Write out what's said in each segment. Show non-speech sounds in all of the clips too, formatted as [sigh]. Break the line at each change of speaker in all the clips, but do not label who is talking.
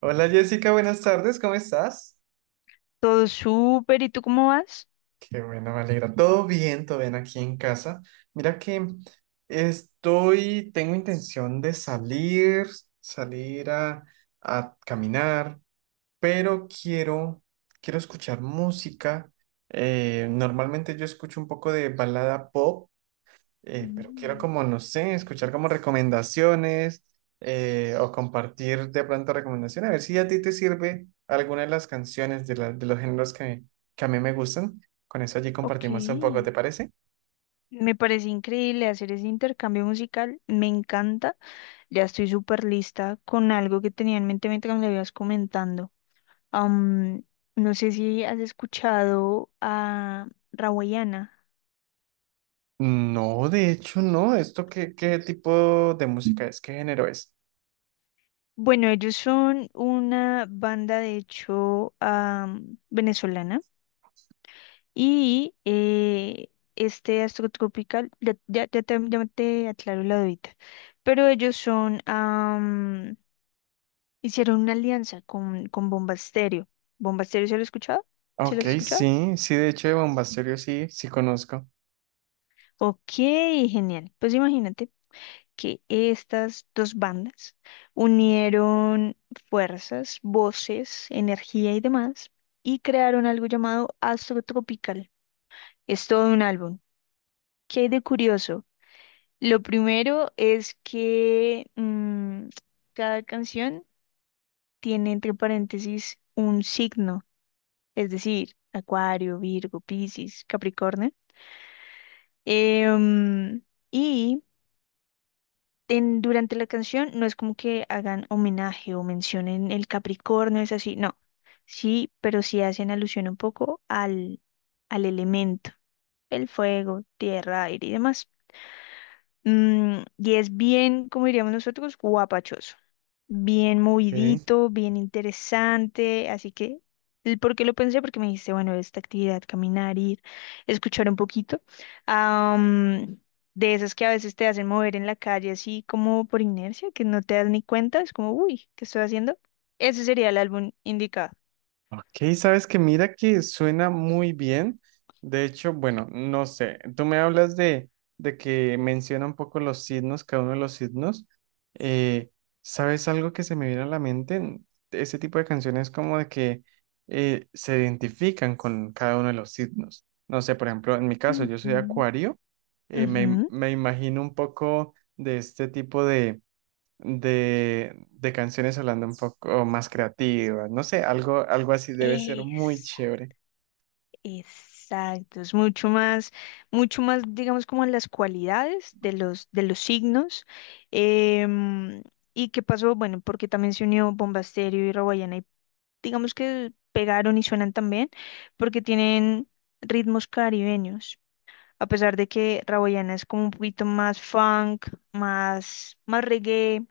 Hola Jessica, buenas tardes, ¿cómo estás?
Todo súper, ¿y tú cómo vas?
Qué bueno, me alegra. Todo bien aquí en casa. Mira que estoy, tengo intención de salir a caminar, pero quiero escuchar música. Normalmente yo escucho un poco de balada pop, pero quiero
Mm,
como, no sé, escuchar como recomendaciones, o compartir de pronto recomendaciones, a ver si a ti te sirve alguna de las canciones de los géneros que a mí me gustan. Con eso allí compartimos un poco,
ok.
¿te parece?
Me parece increíble hacer ese intercambio musical, me encanta. Ya estoy súper lista con algo que tenía en mente mientras me lo ibas comentando. Am, no sé si has escuchado a Rawayana.
No, de hecho no. ¿Esto qué, qué tipo de música es? ¿Qué género es?
Bueno, ellos son una banda, de hecho, venezolana. Y este astrotropical, ya te aclaro la dudita, pero ellos son, hicieron una alianza con Bomba Estéreo. ¿Bomba Estéreo se lo has escuchado? ¿Se lo
Ok,
has escuchado?
sí, sí, de hecho de Bombasterio sí, sí conozco.
Ok, genial. Pues imagínate que estas dos bandas unieron fuerzas, voces, energía y demás y crearon algo llamado Astro Tropical. Es todo un álbum. ¿Qué hay de curioso? Lo primero es que mm, cada canción tiene entre paréntesis un signo, es decir, Acuario, Virgo, Piscis, Capricornio. Em, y durante la canción no es como que hagan homenaje o mencionen el Capricornio, es así, no. Sí, pero sí hacen alusión un poco al elemento, el fuego, tierra, aire y demás. Y es bien, como diríamos nosotros, guapachoso. Bien
Ok.
movidito, bien interesante. Así que, el ¿por qué lo pensé? Porque me dijiste, bueno, esta actividad, caminar, ir, escuchar un poquito. am, de esas que a veces te hacen mover en la calle, así como por inercia, que no te das ni cuenta, es como, uy, ¿qué estoy haciendo? Ese sería el álbum indicado.
Ok, sabes que mira que suena muy bien. De hecho, bueno, no sé, tú me hablas de que menciona un poco los signos, cada uno de los signos. Eh, ¿Sabes algo que se me viene a la mente? Ese tipo de canciones como de que se identifican con cada uno de los signos. No sé, por ejemplo, en mi caso, yo soy
Ujú,
acuario. eh,
ujú.
me, me imagino un poco de este tipo de canciones hablando un poco más creativas, no sé, algo, algo así debe ser muy
Exacto.
chévere.
Exacto, es mucho más, digamos, como en las cualidades de los signos. Em, ¿Y qué pasó? Bueno, porque también se unió Bomba Estéreo y Rawayana y digamos que pegaron y suenan también porque tienen ritmos caribeños. A pesar de que Rawayana es como un poquito más funk, más reggae,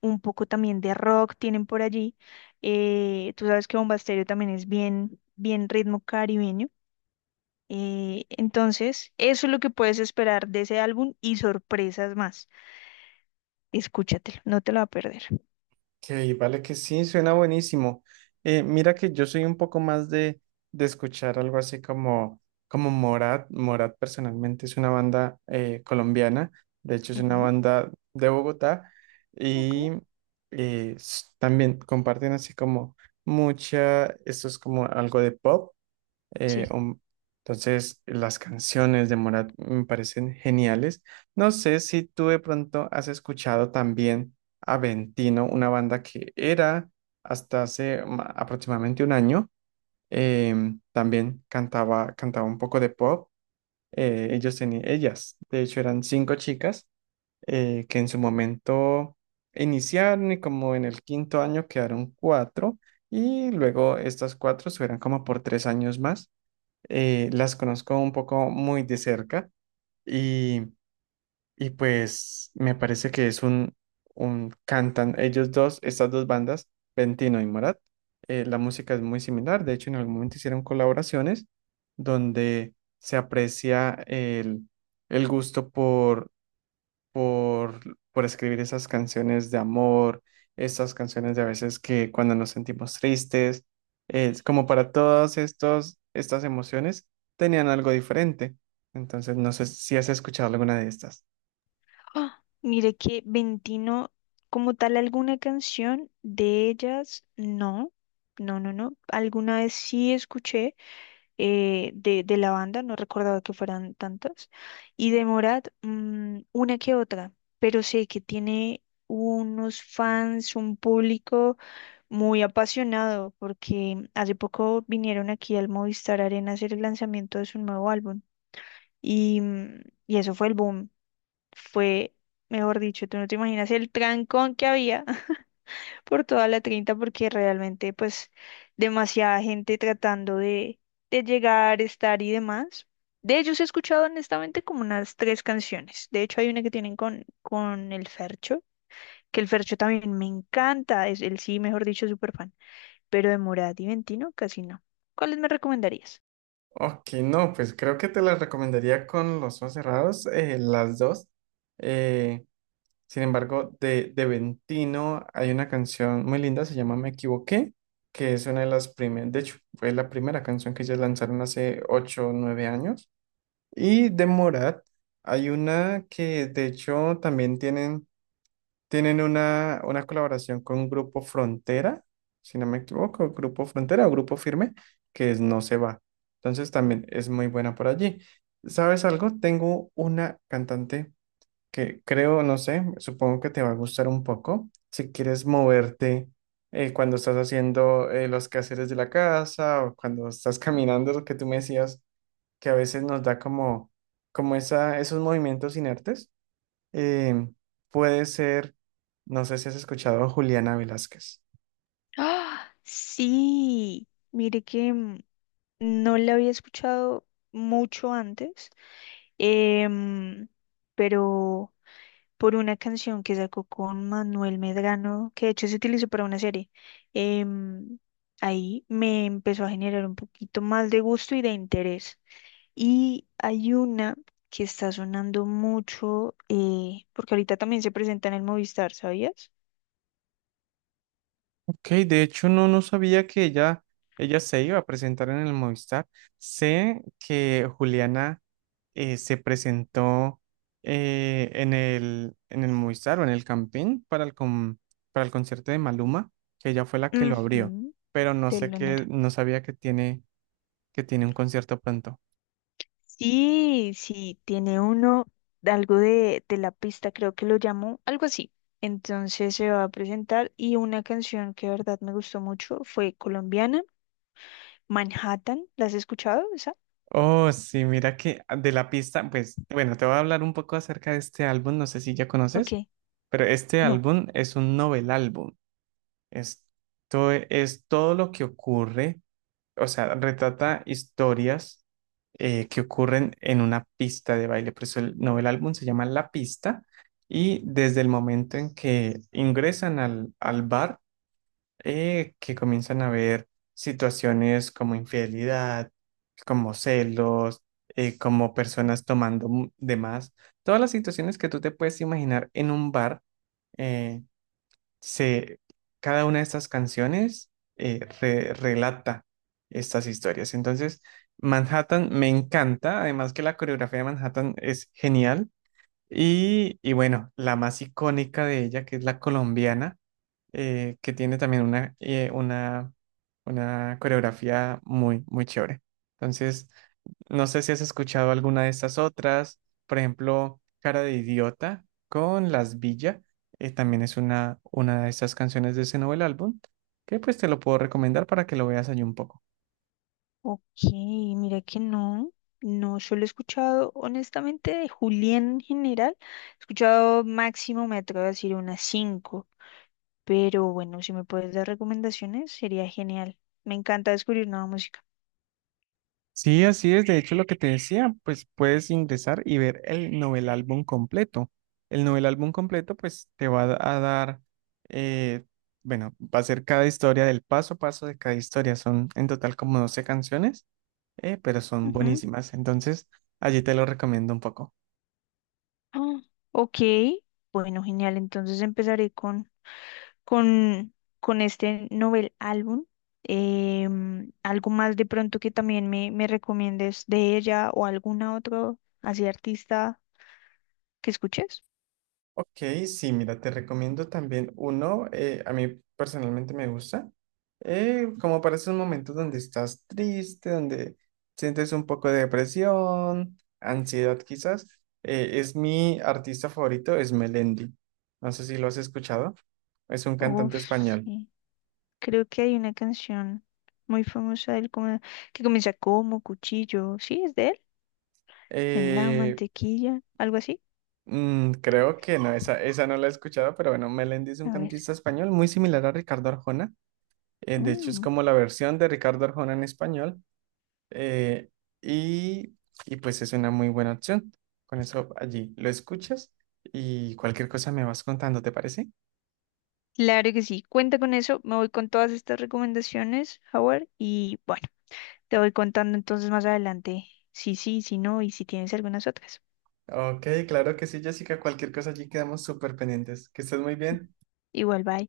un poco también de rock tienen por allí. Tú sabes que Bomba Estéreo también es bien, bien ritmo caribeño. Entonces, eso es lo que puedes esperar de ese álbum y sorpresas más. Escúchatelo, no te lo va a perder.
Que vale que sí, suena buenísimo. Mira que yo soy un poco más de escuchar algo así como, como Morat. Morat personalmente es una banda colombiana, de hecho es una
Ujú.
banda de Bogotá
Ok.
y también comparten así como mucha, esto es como algo de pop. Eh,
Sí.
um, entonces, las canciones de Morat me parecen geniales. No sé si tú de pronto has escuchado también a Ventino, una banda que era hasta hace aproximadamente un año. También cantaba un poco de pop. Ellas, de hecho, eran cinco chicas, que en su momento iniciaron y como en el quinto año quedaron cuatro y luego estas cuatro subieron como por 3 años más, las conozco un poco muy de cerca, y, y pues me parece que es un cantan ellos dos, estas dos bandas, Ventino y Morat. La música es muy similar, de hecho en algún momento hicieron colaboraciones donde se aprecia el gusto por, por escribir esas canciones de amor, esas canciones de a veces que cuando nos sentimos tristes, es como para todas estos estas emociones tenían algo diferente. Entonces, no sé si has escuchado alguna de estas.
¡Ah! Mire que Ventino, como tal, alguna canción de ellas, no. No, no, no. Alguna vez sí escuché de la banda, no recordaba que fueran tantas. Y de Morat, una que otra, pero sé que tiene unos fans, un público muy apasionado porque hace poco vinieron aquí al Movistar Arena a hacer el lanzamiento de su nuevo álbum y, mm, y eso fue el boom. Fue, mejor dicho, tú no te imaginas el trancón que había [laughs] por toda la 30 porque realmente pues demasiada gente tratando de llegar, estar y demás. De ellos he escuchado honestamente como unas tres canciones. De hecho, hay una que tienen con el Fercho, que el Fercho también me encanta. Es, él sí, mejor dicho, súper fan pero de morada y ventino casi no. ¿Cuáles me recomendarías?
Ok, no, pues creo que te las recomendaría con los ojos cerrados, las dos. Eh, Sin embargo, de Ventino hay una canción muy linda, se llama Me Equivoqué, que es una de las primeras, de hecho, fue la primera canción que ellos lanzaron hace ocho o 9 años. Y de Morat hay una que de hecho también tienen una colaboración con Grupo Frontera, si no me equivoco, Grupo Frontera o Grupo Firme, que es No se va. Entonces también es muy buena por allí. ¿Sabes algo? Tengo una cantante que creo, no sé, supongo que te va a gustar un poco. Si quieres moverte cuando estás haciendo los quehaceres de la casa o cuando estás [laughs] caminando, lo que tú me decías, que a veces nos da como esos movimientos inertes, eh, puede ser, no sé si has escuchado a Juliana Velázquez.
¡Ah! Sí, mire que no la había escuchado mucho antes, em, pero por una canción que sacó con Manuel Medrano, que de hecho se utilizó para una serie. Em, ahí me empezó a generar un poquito más de gusto y de interés. Y hay una que está sonando mucho, porque ahorita también se presenta en el Movistar, ¿sabías?
Ok, de hecho no, no sabía que ella se iba a presentar en el Movistar. Sé que Juliana se presentó en el Movistar o en el Campín para el concierto de Maluma, que ella fue la que lo abrió,
Ujú,
pero no sé qué,
telonera.
no sabía que tiene un concierto pronto.
Sí, sí, tiene uno de algo de la pista, creo que lo llamó, algo así. Entonces se va a presentar y una canción que de verdad me gustó mucho fue colombiana, Manhattan. ¿La has escuchado esa?
Oh, sí, mira que de la pista, pues bueno, te voy a hablar un poco acerca de este álbum, no sé si ya
Ok,
conoces, pero este
no.
álbum es un novel álbum. Esto es todo lo que ocurre, o sea, retrata historias que ocurren en una pista de baile. Por eso novel álbum se llama La Pista y desde el momento en que ingresan al bar, que comienzan a ver situaciones como infidelidad, como celos, como personas tomando de más, todas las situaciones que tú te puedes imaginar en un bar, eh, se, cada una de estas canciones relata estas historias. Entonces, Manhattan me encanta, además que la coreografía de Manhattan es genial. Y bueno, la más icónica de ella, que es la colombiana, que tiene también una coreografía muy, muy chévere. Entonces, no sé si has escuchado alguna de estas otras, por ejemplo, Cara de Idiota con Las Villa, también es una de esas canciones de ese nuevo álbum, que pues te lo puedo recomendar para que lo veas allí un poco.
Ok, mira que no, no solo he escuchado, honestamente, de Julián en general. He escuchado máximo, me atrevo a decir, unas cinco. Pero bueno, si me puedes dar recomendaciones, sería genial. Me encanta descubrir nueva música.
Sí, así es, de hecho lo que te decía, pues puedes ingresar y ver el novel álbum completo. El novel álbum completo pues te va a dar, eh, bueno, va a ser cada historia del paso a paso de cada historia, son en total como 12 canciones, pero son buenísimas. Entonces, allí te lo recomiendo un poco.
Ah, ok, bueno, genial. Entonces empezaré con, con este novel álbum. Algo más de pronto que también me recomiendes de ella o alguna otra así artista que escuches.
Ok, sí, mira, te recomiendo también uno, a mí personalmente me gusta, como para esos momentos donde estás triste, donde sientes un poco de depresión, ansiedad quizás, es mi artista favorito, es Melendi. No sé si lo has escuchado, es un cantante
Uf,
español.
sí. Creo que hay una canción muy famosa de él que comienza como cuchillo. Sí, es de él. En la
Eh,
mantequilla, algo así.
creo que no, esa no la he escuchado, pero bueno, Melendi es un
A ver.
cantista español muy similar a Ricardo Arjona. De hecho, es
Mm.
como la versión de Ricardo Arjona en español. eh, y, y pues es una muy buena opción. Con eso allí lo escuchas y cualquier cosa me vas contando, ¿te parece?
Claro que sí, cuenta con eso, me voy con todas estas recomendaciones, Howard, y bueno, te voy contando entonces más adelante si sí, si no y si tienes algunas otras.
Ok, claro que sí, Jessica. Cualquier cosa allí quedamos súper pendientes. Que estés muy bien.
Igual, bye.